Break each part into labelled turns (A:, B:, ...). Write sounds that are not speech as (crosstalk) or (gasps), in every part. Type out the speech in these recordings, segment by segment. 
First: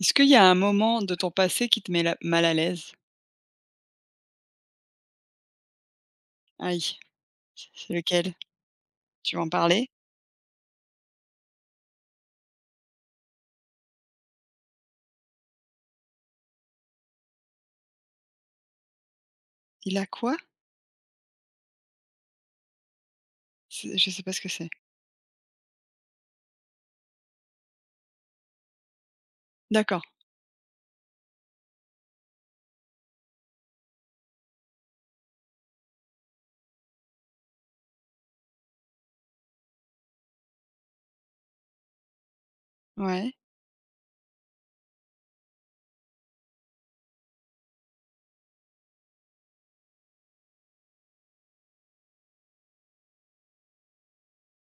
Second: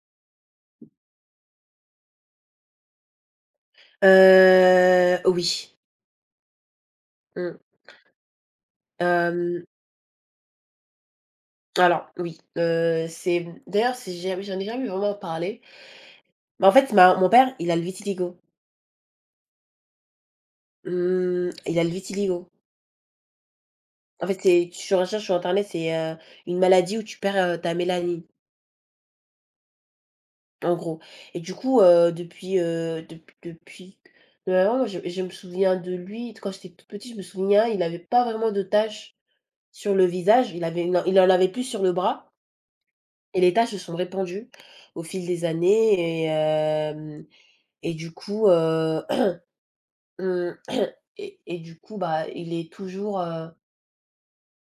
A: Est-ce qu'il y a un moment de ton passé qui te met la mal à l'aise?
B: Oui.
A: Aïe,
B: Mmh.
A: c'est lequel? Tu veux en
B: Hem,
A: parler?
B: alors oui, c'est d'ailleurs, c'est jamais j'en ai jamais vraiment parlé, mais en fait, ma mon père, il a le vitiligo.
A: Il a quoi?
B: Mmh, il a le vitiligo.
A: C'est je sais
B: En
A: pas
B: fait,
A: ce que c'est.
B: c'est tu recherches sur internet, c'est, une maladie où tu perds, ta mélanine,
A: D'accord,
B: en gros. Et du coup, depuis, depuis vraiment moi je me souviens de lui, quand j'étais toute petite, je me souviens, il avait pas vraiment de taches sur le visage, il en avait plus sur le bras.
A: ouais,
B: Et les tâches se sont répandues au fil des années et du coup, (clears throat) (clears throat) et du coup, bah, il est toujours,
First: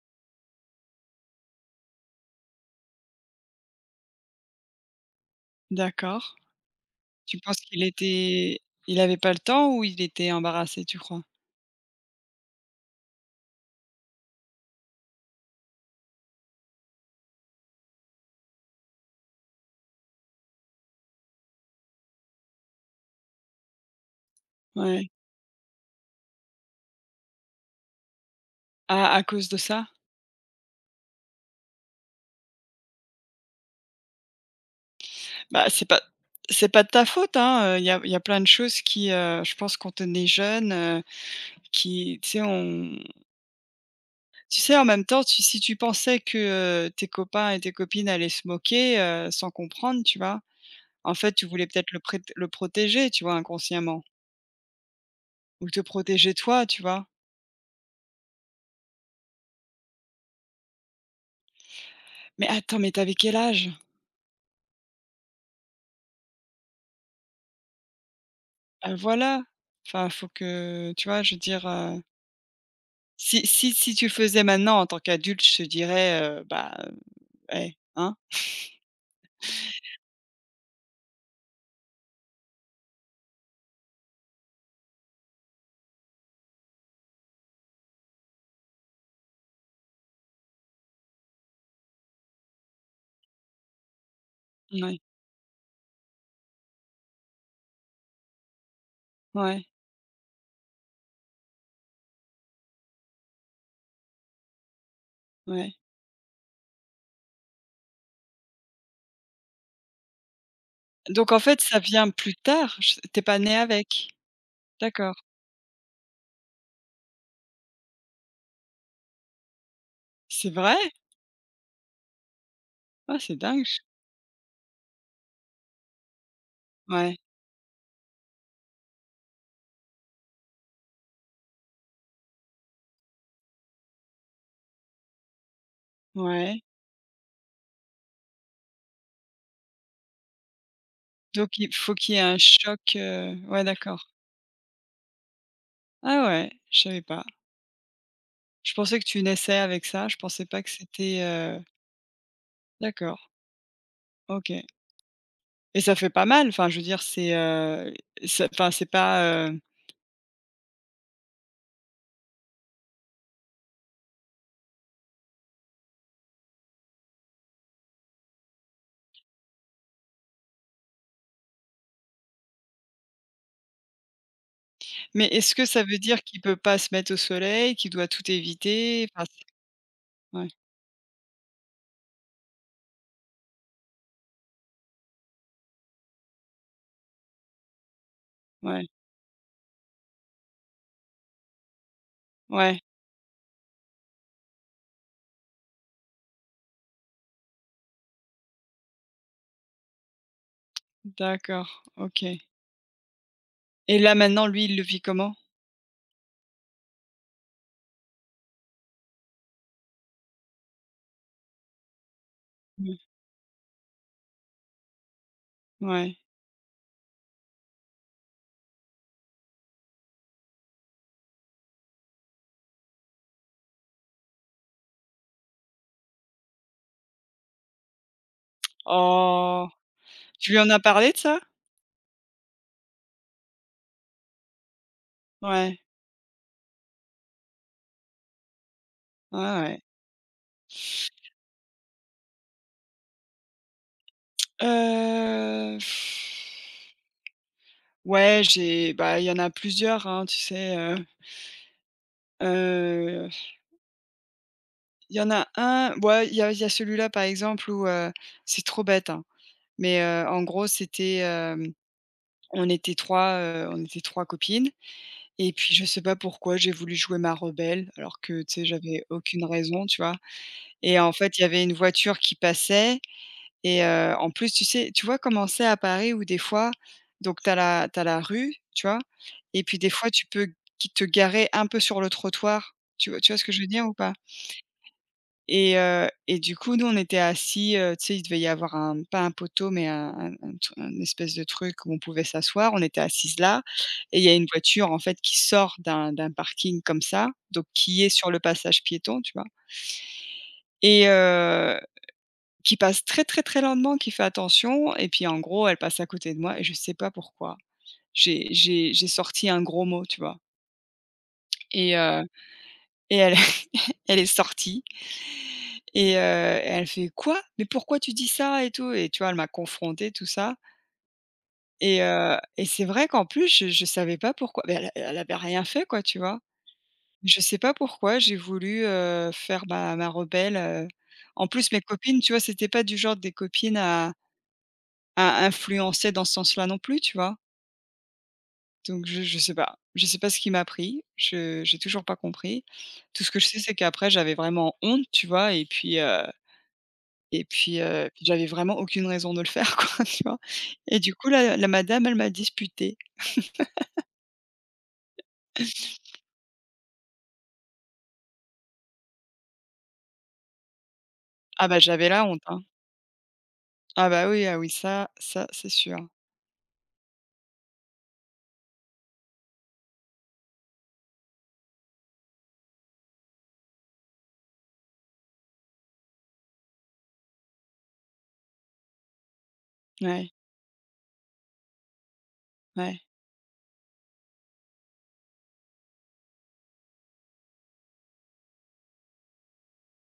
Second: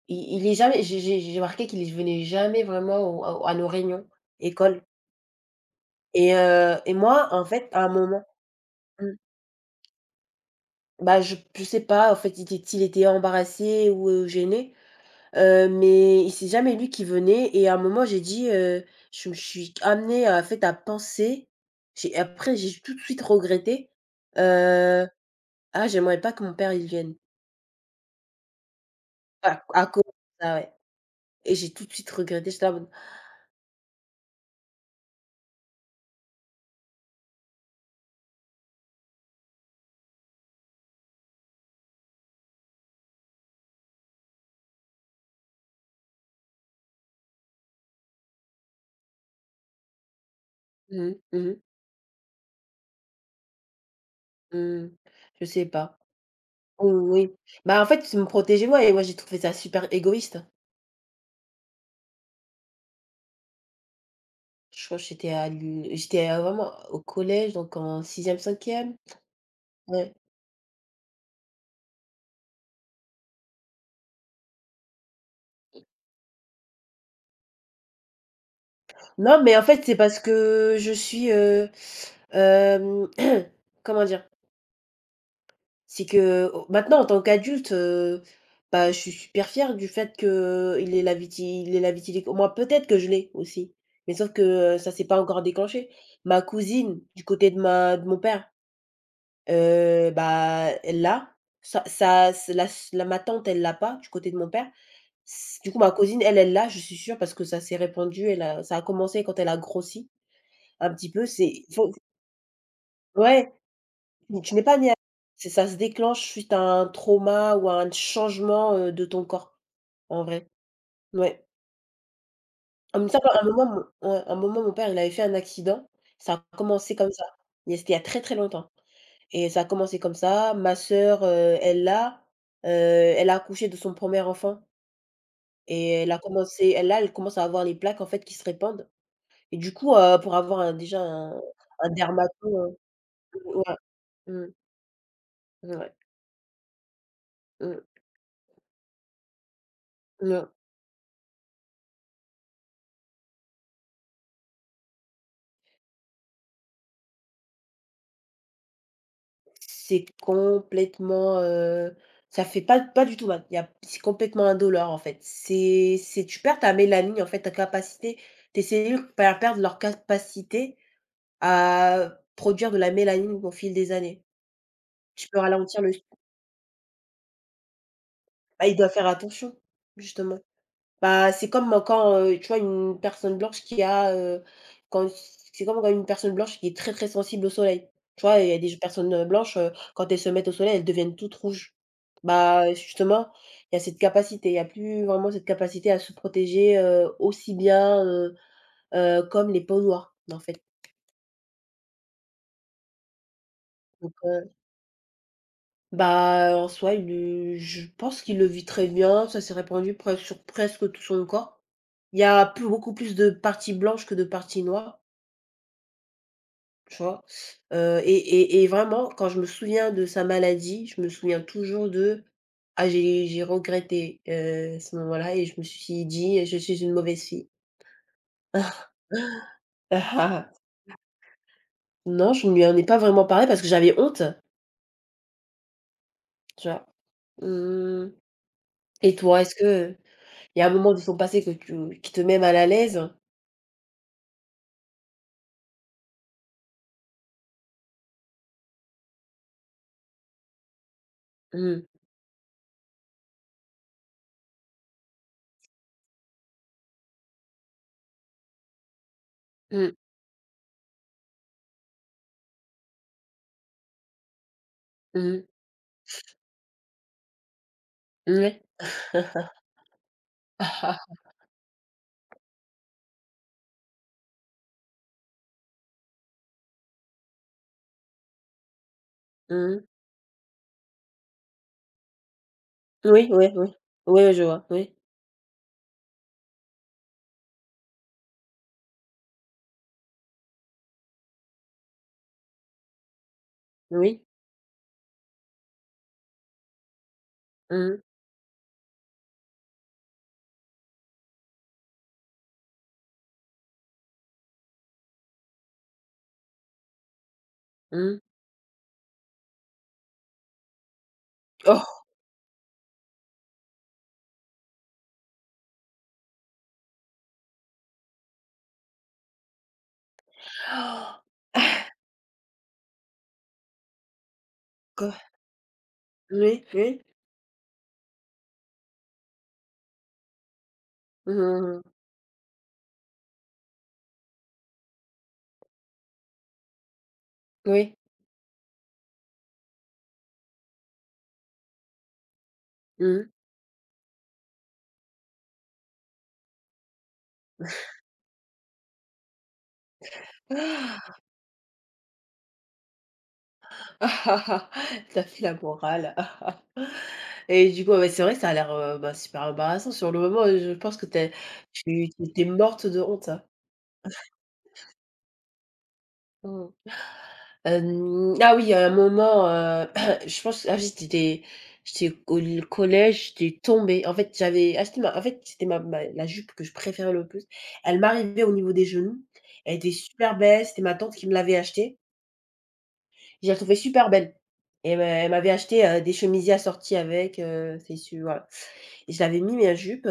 B: il est jamais j'ai remarqué qu'il il venait jamais vraiment au à au à nos réunions école et
A: d'accord.
B: heu et moi,
A: Tu
B: en
A: penses
B: fait,
A: qu'il
B: à un moment.
A: était il
B: Mmh,
A: avait pas le temps ou il était embarrassé, tu
B: bah,
A: crois?
B: je sais pas, en fait, il était embarrassé ou, gêné. Mais c'est jamais lui qui venait et à un moment j'ai dit, je me suis amenée en fait à penser, j'ai après j'ai tout de suite regretté, heu:
A: Ouais.
B: «Ah j'aimerais pas que mon père il vienne».
A: À cause de
B: À
A: ça?
B: à cause de ça, ouais, et j'ai tout de suite regretté, j'étais là en mode:
A: Bah, c'est pas de ta faute, hein, il y a plein de choses qui, je pense quand on est jeune, qui tu sais, on tu sais, en même temps, tu si tu pensais que, tes copains et tes copines allaient se moquer, sans comprendre, tu vois? En
B: «Mmh
A: fait, tu
B: mh,
A: voulais peut-être le protéger, tu vois, inconsciemment
B: mmh je sais
A: ou te
B: pas».
A: protéger toi, tu
B: Oui,
A: vois?
B: oui, oui. Bah, en fait, il me protégeait, moi et moi j'ai trouvé ça super égoïste.
A: Mais attends, mais tu avais quel âge?
B: Je crois que j'étais à l'uni j'étais, vraiment au collège donc en sixième cinquième.
A: Voilà, enfin,
B: Ouais.
A: faut que tu vois, je veux dire, si tu le faisais maintenant en tant qu'adulte, je te dirais, bah, eh, hein?
B: Non, mais en fait, c'est parce que je suis, hem, (clears throat) comment dire? C'est que au maintenant en tant qu'adulte, bah, je suis super fière du fait que il est la vitiligo. Moi, peut-être que je l'ai aussi, mais sauf que, ça
A: Ouais,
B: s'est pas encore déclenché. Ma cousine, du côté de ma de mon père,
A: ouais,
B: bah, elle l'a. Ça ça s la la Ma tante, elle l'a pas, du côté de mon père. S Du
A: ouais.
B: coup, ma cousine, elle, elle l'a, je suis sûre parce que ça s'est répandu, elle a ça a commencé quand elle a grossi. Un petit peu,
A: Donc en fait,
B: c'est
A: ça
B: faut
A: vient plus tard, je tu pas
B: ouais,
A: né avec?
B: tu n'es pas né avec,
A: D'accord.
B: c'est ça se déclenche suite à un trauma ou à un changement, de ton corps, en vrai.
A: C'est vrai?
B: Ouais. En même
A: Ah,
B: temps,
A: c'est
B: à un
A: dingue
B: moment mon ouais, à un moment, mon père, il avait fait un accident, ça a commencé comme
A: ouais,
B: ça, mais c'était il y a très, très longtemps et ça a commencé comme ça. Ma sœur, elle l'a, elle a accouché de son premier enfant et elle a
A: ouais.
B: commencé elle là, elle commence à avoir les plaques, en fait, qui se répandent et du coup, pour avoir un déjà un
A: Donc il faut qu'il y ait un
B: dermato,
A: choc, ouais,
B: ouais,
A: d'accord.
B: mmh, ouais,
A: Ah ouais, je savais pas.
B: mmh,
A: Je pensais que tu naissais avec ça, je pensais
B: mmh.
A: pas que c'était, d'accord, OK, et ça fait pas mal, enfin je veux dire c'est, ça enfin c'est pas, heu
B: C'est complètement, ça fait pas du tout mal. Il y a C'est complètement indolore, en fait. C'est tu perds ta mélanine, en fait, ta capacité tes cellules perdent leur capacité à produire de la mélanine au fil des années.
A: mais
B: Tu peux
A: est-ce que
B: ralentir
A: ça
B: le
A: veut dire qu'il peut pas se mettre au soleil, qu'il doit tout
B: Bah, ils doivent faire
A: éviter? Enfin
B: attention,
A: c'est
B: justement.
A: ouais,
B: Bah, c'est comme, quand, tu vois une personne blanche qui a, quand c'est comme quand une personne blanche qui est très, très sensible au soleil. Tu vois, il y a des
A: ouais,
B: personnes, blanches, quand elles se mettent au soleil, elles deviennent toutes rouges. Bah,
A: ouais,
B: justement, il y a plus vraiment cette capacité à se protéger, aussi bien, comme les peaux noires, en fait.
A: d'accord, OK, et là
B: Donc,
A: maintenant lui, il le vit comment?
B: bah, en soi, il le je pense qu'il le vit très bien, ça s'est répandu pres sur presque tout son corps. Il y a plus Beaucoup
A: Mmh,
B: plus de parties blanches que de parties noires.
A: ouais.
B: Tu vois? Vraiment, quand je me souviens de sa maladie, je me souviens toujours de: «Ah j'ai regretté, ce moment-là et je me suis dit: "Je suis une mauvaise fille."».
A: Oh!
B: (laughs)
A: Tu
B: Ah.
A: lui en as parlé de ça?
B: Non, je ne lui en ai pas vraiment parlé parce que j'avais honte,
A: Ouais,
B: tu vois? Mmh. Et
A: ouais,
B: toi, est-ce
A: ouais.
B: que il y a un moment de son passé que tu qui te met mal à l'aise?
A: Heu, ouais, j'ai bah, il y en a plusieurs, hein, tu sais,
B: Mmh.
A: heu Il y en a un ouais, il y a celui-là, par exemple, où, c'est trop bête, hein,
B: Mmh.
A: mais en gros, c'était, on était 3 copines,
B: Mmh.
A: et puis je sais pas pourquoi j'ai voulu jouer ma rebelle alors que, tu
B: Ouais.
A: sais, j'avais aucune raison, tu vois? Et en
B: (laughs)
A: fait, il y avait une voiture qui passait, et en plus, tu sais tu vois comment c'est à Paris où des fois, donc t'as la rue, tu vois? Et puis
B: Mmh.
A: des fois, tu peux qui te garer un peu sur le trottoir,
B: Oui,
A: tu vois ce
B: oui,
A: que je veux
B: oui.
A: dire ou pas?
B: Oui, je vois, oui.
A: Et et du coup, nous, on était assis, tu sais, il devait y avoir un pas un poteau, mais un espèce de truc où on pouvait s'asseoir. On était assises là, et il
B: Oui.
A: y a une voiture, en fait, qui sort d'un parking comme ça, donc qui
B: Mmh.
A: est sur le passage piéton, tu vois? Et qui passe très, très, très lentement, qui fait attention, et puis, en gros, elle passe à côté de moi et je sais pas pourquoi.
B: Mmh.
A: J'ai sorti un gros mot, tu vois? Et et elle Elle est sortie, et elle fait: «Quoi? Mais pourquoi tu dis ça?» et tout et tu vois, elle m'a confrontée, tout ça,
B: Oh!
A: et et c'est vrai qu'en plus, je savais pas pourquoi, mais elle
B: (gasps)
A: avait rien fait, quoi, tu vois?
B: Oui, oui.
A: Je sais pas pourquoi j'ai voulu, faire ma rebelle. En
B: Mmh
A: plus, mes
B: mmh.
A: copines, tu vois, c'était pas du genre des copines à influencer dans ce sens-là non plus, tu vois?
B: Oui.
A: Donc je sais pas. Je sais pas ce qui m'a pris. Je J'ai toujours pas compris. Tout
B: Mmh.
A: ce que je sais, c'est qu'après j'avais vraiment honte, tu vois? Et puis, et puis, puis j'avais vraiment aucune raison de le faire (laughs) quoi, tu vois? Et du coup la madame elle m'a disputée.
B: Tu as (laughs) fait la morale. (laughs) Et du coup, ouais, c'est vrai que ça a l'air, bah, super embarrassant sur le moment. Je pense que t'es,
A: Ah bah, j'avais
B: es tu
A: la honte,
B: étais
A: hein.
B: morte de honte.
A: Ah bah, oui, ah oui, ça c'est sûr.
B: Mmh. Ah oui, à un moment, (clears throat) je pense, ah oui, j'étais j'étais au l collège, j'étais tombée. En fait, j'avais acheté ma en fait, c'était ma ma la jupe que je préférais le plus. Elle m'arrivait au niveau des genoux. Elle était
A: Ouais,
B: super belle, c'était ma tante qui me l'avait achetée.
A: ouais,
B: Je l'ai trouvée super belle et elle m'avait acheté, des chemisiers assortis avec, c'est sûr. Voilà. Et je l'avais mis ma jupe.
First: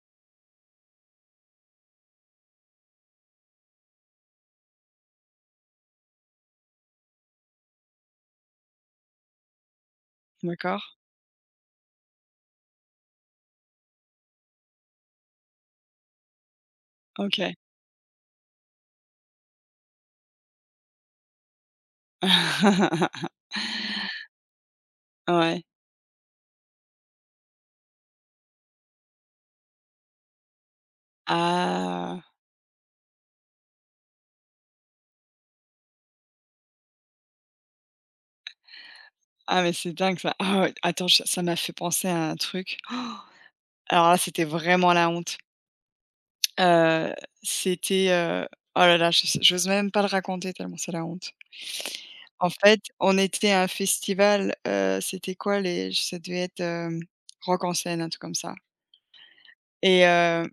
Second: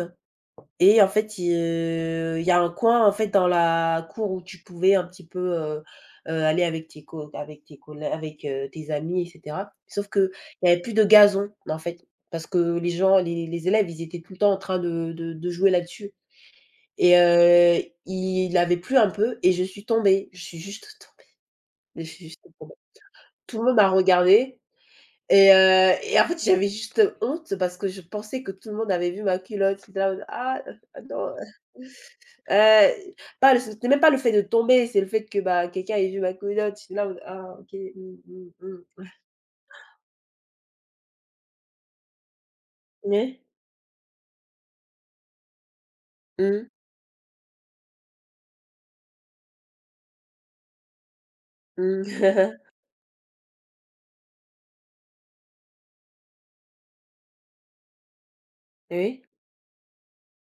B: Et en fait, il y a un coin, en fait, dans la cour où tu pouvais un petit peu, aller avec, tes amis et cetera. Sauf que il y avait
A: d'accord,
B: plus de gazon, en fait, parce que les élèves, ils étaient tout le temps en train de jouer là-dessus et
A: OK.
B: il avait plu un peu et je suis tombée. Je suis juste tombée, je suis juste tombée.
A: (laughs)
B: Tout le monde m'a regardée et
A: Ouais.
B: heu et en fait, j'avais juste honte parce que je pensais que tout le monde avait vu ma culotte. J'étais là en mode: «Ah, non».
A: Ah!
B: Heu, pas le c'était même pas le fait de tomber, c'est le fait que, bah, quelqu'un ait vu ma culotte. J'étais là en mode: «Ah OK, mmh, mmh, mmh».
A: Ah mais c'est dingue ça. Ah ouais, attends, je ça m'a fait penser à un truc. Oh,
B: Oui.
A: alors là, c'était vraiment la honte.
B: Mmh,
A: Heu, C'était, oh là là, je j'ose même pas le raconter tellement c'est la honte. En
B: mmh.
A: fait, on était à un festival, c'était quoi les ça devait être, Rock en scène, un truc comme ça,
B: (laughs) Oui,
A: et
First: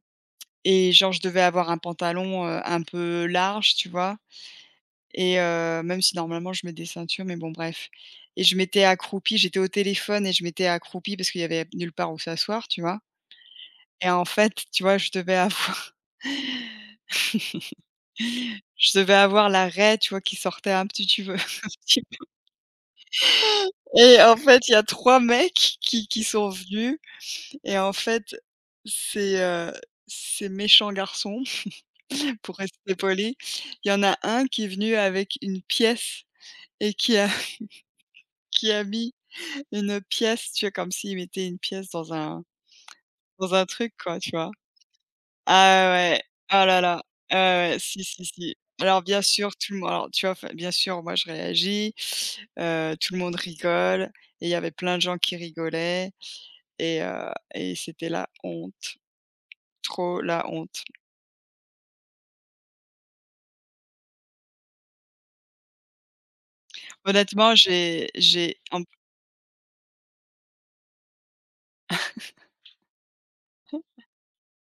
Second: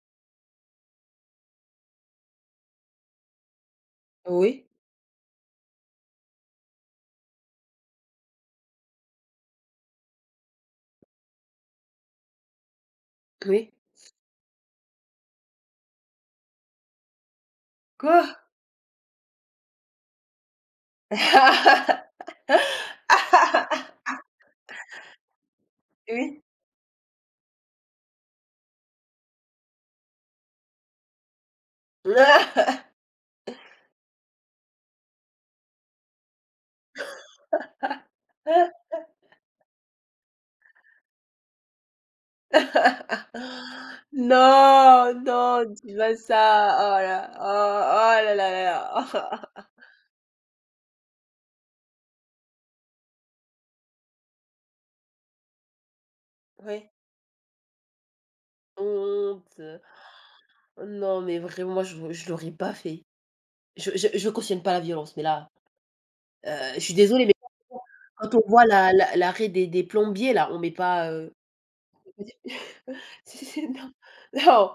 A: et genre je devais avoir un pantalon, un peu large, tu vois?
B: oui,
A: Et même si normalement je mets des ceintures, mais bon bref, et je m'étais accroupie, j'étais au téléphone et je m'étais accroupie parce qu'il y avait nulle part où s'asseoir, tu vois?
B: oui.
A: Et en fait, tu vois, je devais avoir (laughs)
B: Quoi?
A: je devais avoir la raie, tu vois, qui sortait un petit tu veux (laughs) un petit peu,
B: (laughs)
A: et en fait, il y a 3 mecs qui
B: Oui.
A: sont venus et en fait, ces, ces méchants garçons, (laughs) pour
B: (laughs)
A: rester poli, il y en a un qui est venu avec une pièce et qui a (laughs) qui a mis une pièce, tu vois, comme s'il mettait une pièce dans un truc quoi, tu vois?
B: Non, non,
A: Ah
B: dis pas
A: ouais, ah
B: ça.
A: là
B: Oh
A: là,
B: là
A: ouais, ouais,
B: oh
A: si, si,
B: oh là là
A: si. Alors
B: là
A: bien sûr,
B: là.
A: tout le monde alors tu vois, enfin, bien sûr, moi je réagis, tout le monde rigole, et il y avait plein de gens qui rigolaient,
B: (laughs) Oui,
A: et et c'était la honte,
B: honte.
A: trop la honte.
B: Non, mais vraiment, moi, je l'aurais pas fait. Je cautionne pas la violence, mais là, heu, je suis désolée, mais
A: Honnêtement, j'ai
B: quand on
A: j'ai
B: voit
A: en
B: la la l'arrêt des plombiers là, on met pas, (laughs) (unintelligible) c'est non, non,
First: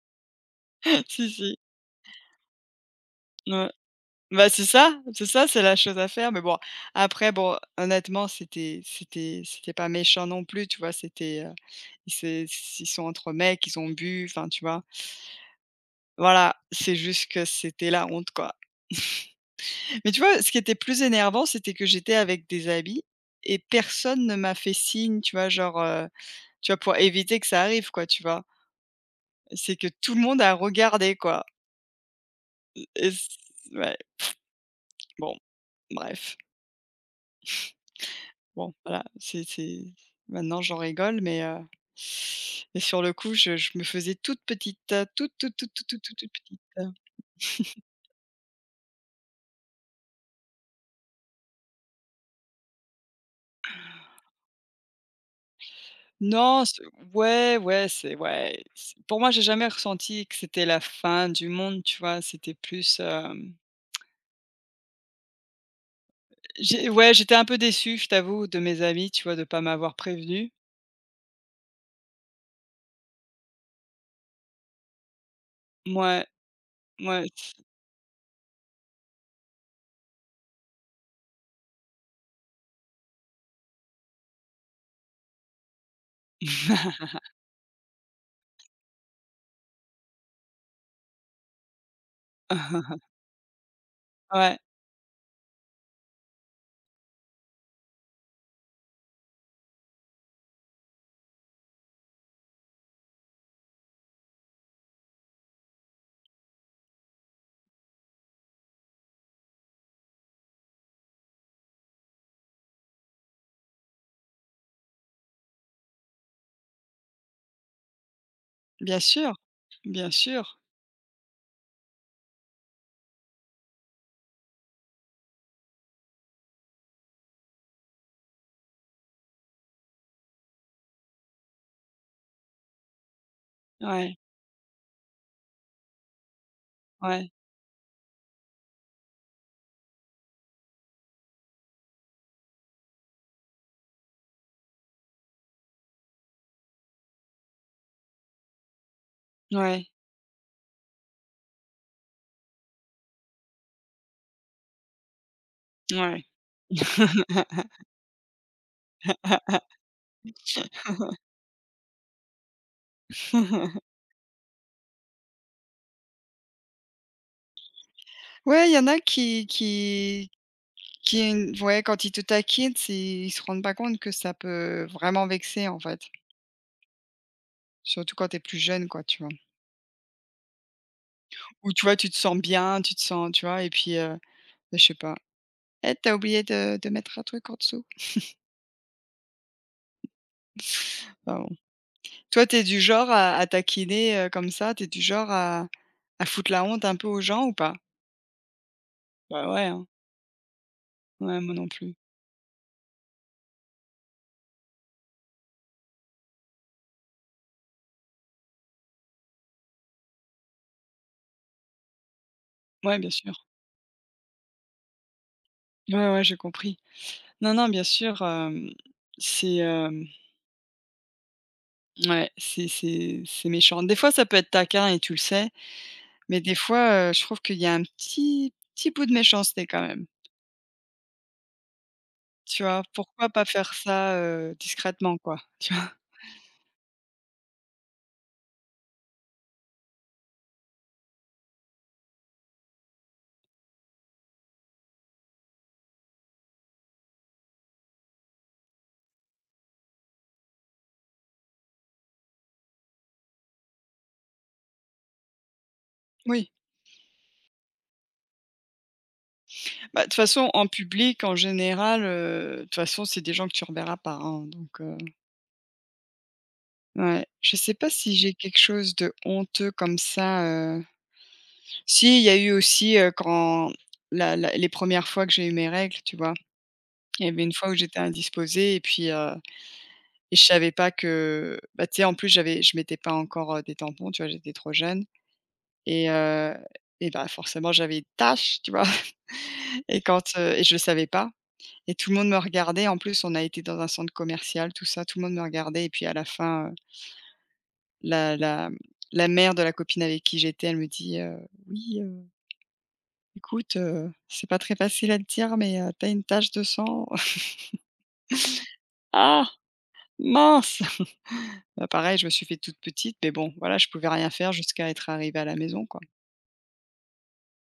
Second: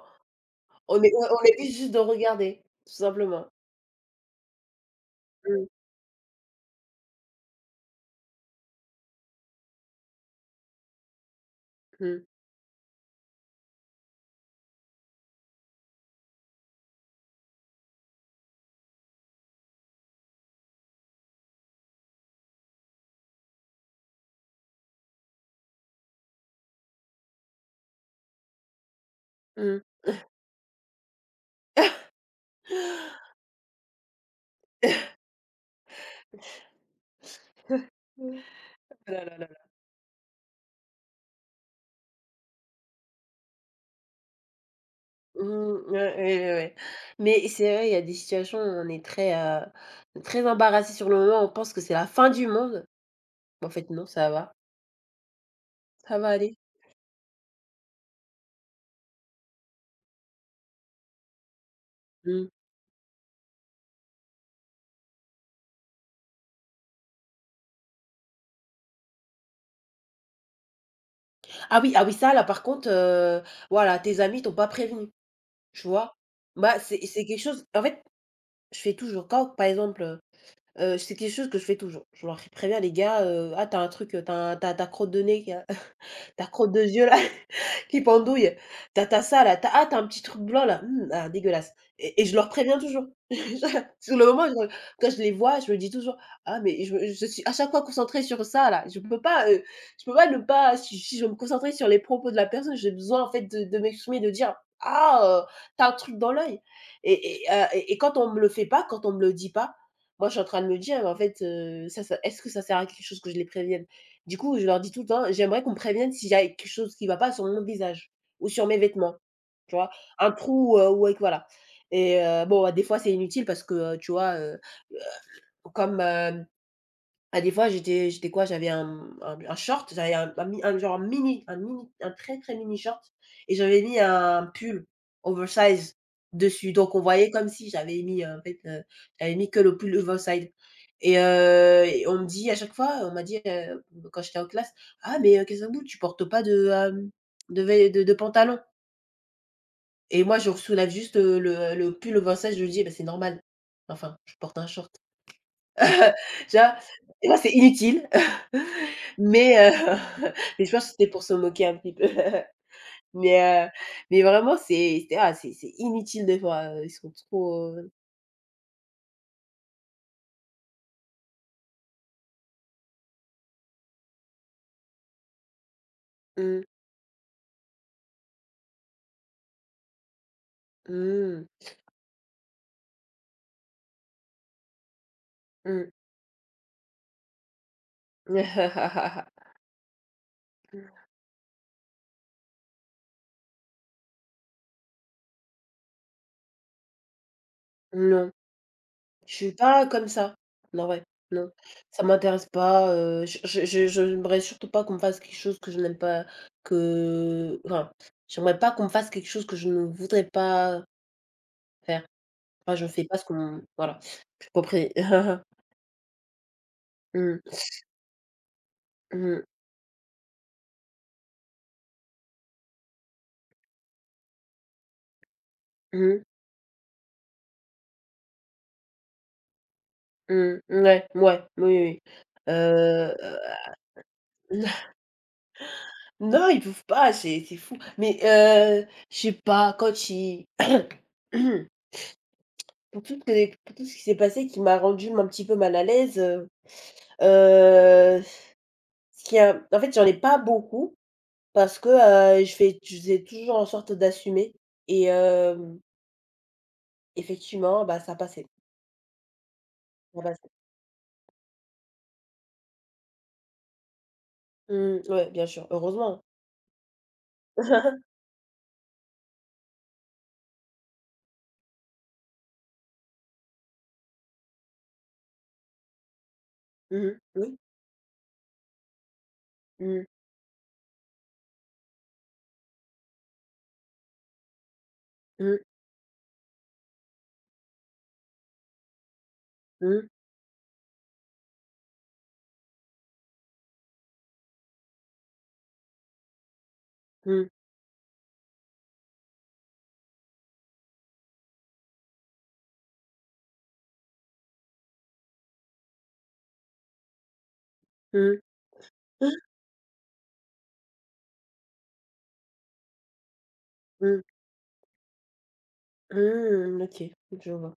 A: (laughs) si,
B: on
A: si,
B: évite juste de regarder, tout simplement.
A: ouais. Bah, c'est ça, c'est
B: Mmh,
A: la chose à faire, mais bon, après bon, honnêtement, c'était c'était pas méchant non plus, tu vois? C'était,
B: mmh,
A: c'est ils sont entre mecs, ils ont bu, enfin, tu vois? Voilà, c'est juste que c'était la honte, quoi. Mais tu vois, ce qui était plus énervant, c'était que j'étais avec des amis et personne ne m'a fait signe, tu vois, genre, tu vois, pour éviter que ça arrive, quoi, tu vois? C'est
B: mmh.
A: que tout le monde a regardé, quoi, et c ouais, bon, bref, bon, voilà,
B: Ah là là là là.
A: c'est maintenant j'en rigole, mais sur le coup, je me faisais toute petite, toute, toute, toute, toute,
B: Mmh,
A: toute,
B: ouais,
A: toute,
B: ouais,
A: toute
B: ouais, ouais.
A: petite.
B: Mais c'est vrai, il y a des situations où on est très, très embarrassé sur le moment, on pense que c'est la fin du monde. Mais en fait non, ça va aller.
A: Non, c'est ouais, ouais, c'est pour moi, j'ai jamais ressenti que c'était la fin du monde, tu vois?
B: Mmh.
A: C'était plus, j'ai ouais, j'étais un peu déçue, je t'avoue, de mes amis, tu vois, de pas m'avoir prévenu.
B: Ah oui, ah oui, ça là par contre, voilà, tes amis t'ont pas prévenu, tu vois?
A: Mouais,
B: Bah, c'est
A: mouais.
B: quelque chose en fait, je fais toujours quand, par exemple, c'est quelque chose que je fais toujours. Je leur préviens: «Les gars, ah t'as un truc, t'as as tu ta crotte de nez, (laughs) ta crotte de yeux là» qui pendouille. T'as ça là, t'as as: «Ah, tu un petit truc blanc là, mmh, ah dégueulasse» et je leur préviens toujours.
A: (laughs)
B: (laughs) Sur le moment, je
A: Ouais,
B: quand je les vois, je me dis toujours: «Ah mais je suis à chaque fois concentrée sur ça là, je peux pas ne pas si je veux me concentrer sur les propos de la personne, j'ai besoin en fait de m'exprimer, de dire: "Ah, tu un truc dans l'œil" et quand on me le fait pas, quand on me le dit pas, moi je suis en train de me dire: «En fait, ça ça est-ce que ça sert à quelque chose que je les prévienne?» Du coup, je leur dis tout le temps: «J'aimerais qu'on me prévienne si j'ai quelque chose qui va pas sur mon visage ou sur mes
A: bien
B: vêtements»,
A: sûr,
B: tu vois?
A: bien
B: Un
A: sûr.
B: trou, ou avec voilà. Et bon, bah, des fois, c'est inutile parce que, tu vois, comme, ah des fois j'étais quoi? J'avais un short, j'avais un mi un genre un mini un mini un très, très mini short et j'avais mis
A: Ouais,
B: un pull oversize dessus. Donc on
A: ouais,
B: voyait comme si j'avais mis, en fait, j'avais mis que le pull oversize et on me dit à chaque fois, on m'a dit, quand j'étais en classe: «Ah mais, Kassabou, tu portes pas de, de vê de pantalon»
A: ouais,
B: et moi je soulève juste, le pull oversize, je me dis: «Bah, c'est normal, enfin, je porte un short». (laughs)
A: ouais.
B: Tu vois? Tu vois, c'est inutile, (laughs) mais
A: (laughs)
B: (laughs) mais je pense que c'était pour se moquer un petit peu. (laughs) Mais heu, mais vraiment c'est ah, c'est inutile des fois, ils sont trop,
A: Ouais, il y en a qui qui ouais, quand ils te taquinent, c'est ils se rendent pas compte que ça peut vraiment vexer, en fait.
B: mmh,
A: Surtout quand tu es plus jeune, quoi, tu vois?
B: mmh,
A: Ou tu vois, tu te sens bien, tu te sens tu vois? Et puis, bah, je sais pas:
B: mmh.
A: «Eh, tu oublié de mettre un truc en dessous».
B: (laughs)
A: Enfin bon. Toi, t'es du genre à taquiner, comme ça? T'es du genre à foutre la honte un peu aux gens ou pas?
B: Non, je
A: Bah,
B: suis
A: ouais, hein.
B: pas comme ça. Non, ouais,
A: Ouais,
B: non,
A: moi non plus.
B: ça m'intéresse pas, je n'aimerais surtout pas qu'on me fasse quelque chose que je n'aime pas, que enfin, j'aimerais pas qu'on me fasse quelque chose que je ne voudrais pas faire. Enfin, je ne
A: Ouais,
B: fais
A: bien
B: pas ce
A: sûr.
B: qu'on voilà. Compris. (laughs)
A: Ouais, ouais, j'ai compris. Non,
B: Mmh.
A: non, bien sûr,
B: Mmh.
A: c'est, ouais, c'est c'est méchant. Des fois, ça peut être taquin et tu le sais,
B: Mmh.
A: mais des fois, je trouve qu'il y a un petit bout de méchanceté quand même.
B: Mmh. Mouais, mouais. Oui, oui, oui.
A: Tu vois? Pourquoi pas faire ça,
B: (laughs)
A: discrètement quoi, (laughs) tu vois?
B: Non, ils peuvent pas, c'est fou. Mais, je sais pas, quand ils (clears throat) pour tout ce qui s'est passé qui m'a rendu un petit peu mal à l'aise, heu, ce qui a en fait, j'en ai pas beaucoup parce que, je faisais toujours en sorte d'assumer et
A: Oui.
B: effectivement, bah, ça passait,
A: Bah, de toute
B: ça passait.
A: façon en public en général, de toute façon c'est des gens que tu reverras pas, hein, donc
B: Mmh, ouais, bien sûr, heureusement.
A: ouais. Je sais pas si
B: (laughs)
A: j'ai quelque chose de honteux comme ça, si, il y a eu aussi, quand la la les premières fois que j'ai eu mes règles, tu vois?
B: Mmh.
A: Il y avait une
B: Oui.
A: fois où j'étais indisposée, et puis,
B: Mmh.
A: et je savais pas que bah, tu sais en plus j'avais je mettais pas encore, des tampons, tu vois? J'étais trop jeune,
B: Mmh,
A: et et bah, forcément j'avais des taches, tu vois? Et
B: mmh,
A: quand, et je le savais pas et tout le monde me regardait. En plus, on a été dans un centre commercial, tout ça, tout le monde me regardait et puis à la fin,
B: mmh,
A: la la la mère de la copine avec qui j'étais, elle me dit, «Oui, écoute, c'est pas très facile à te dire, mais, tu une tache de sang». (laughs)
B: mmh,
A: Ah! Mince! Bah, pareil, je me suis fait toute petite, mais bon, voilà, je pouvais
B: mmh,
A: rien faire jusqu'à être arrivée à la maison, quoi.
B: mmh, OK, je vois.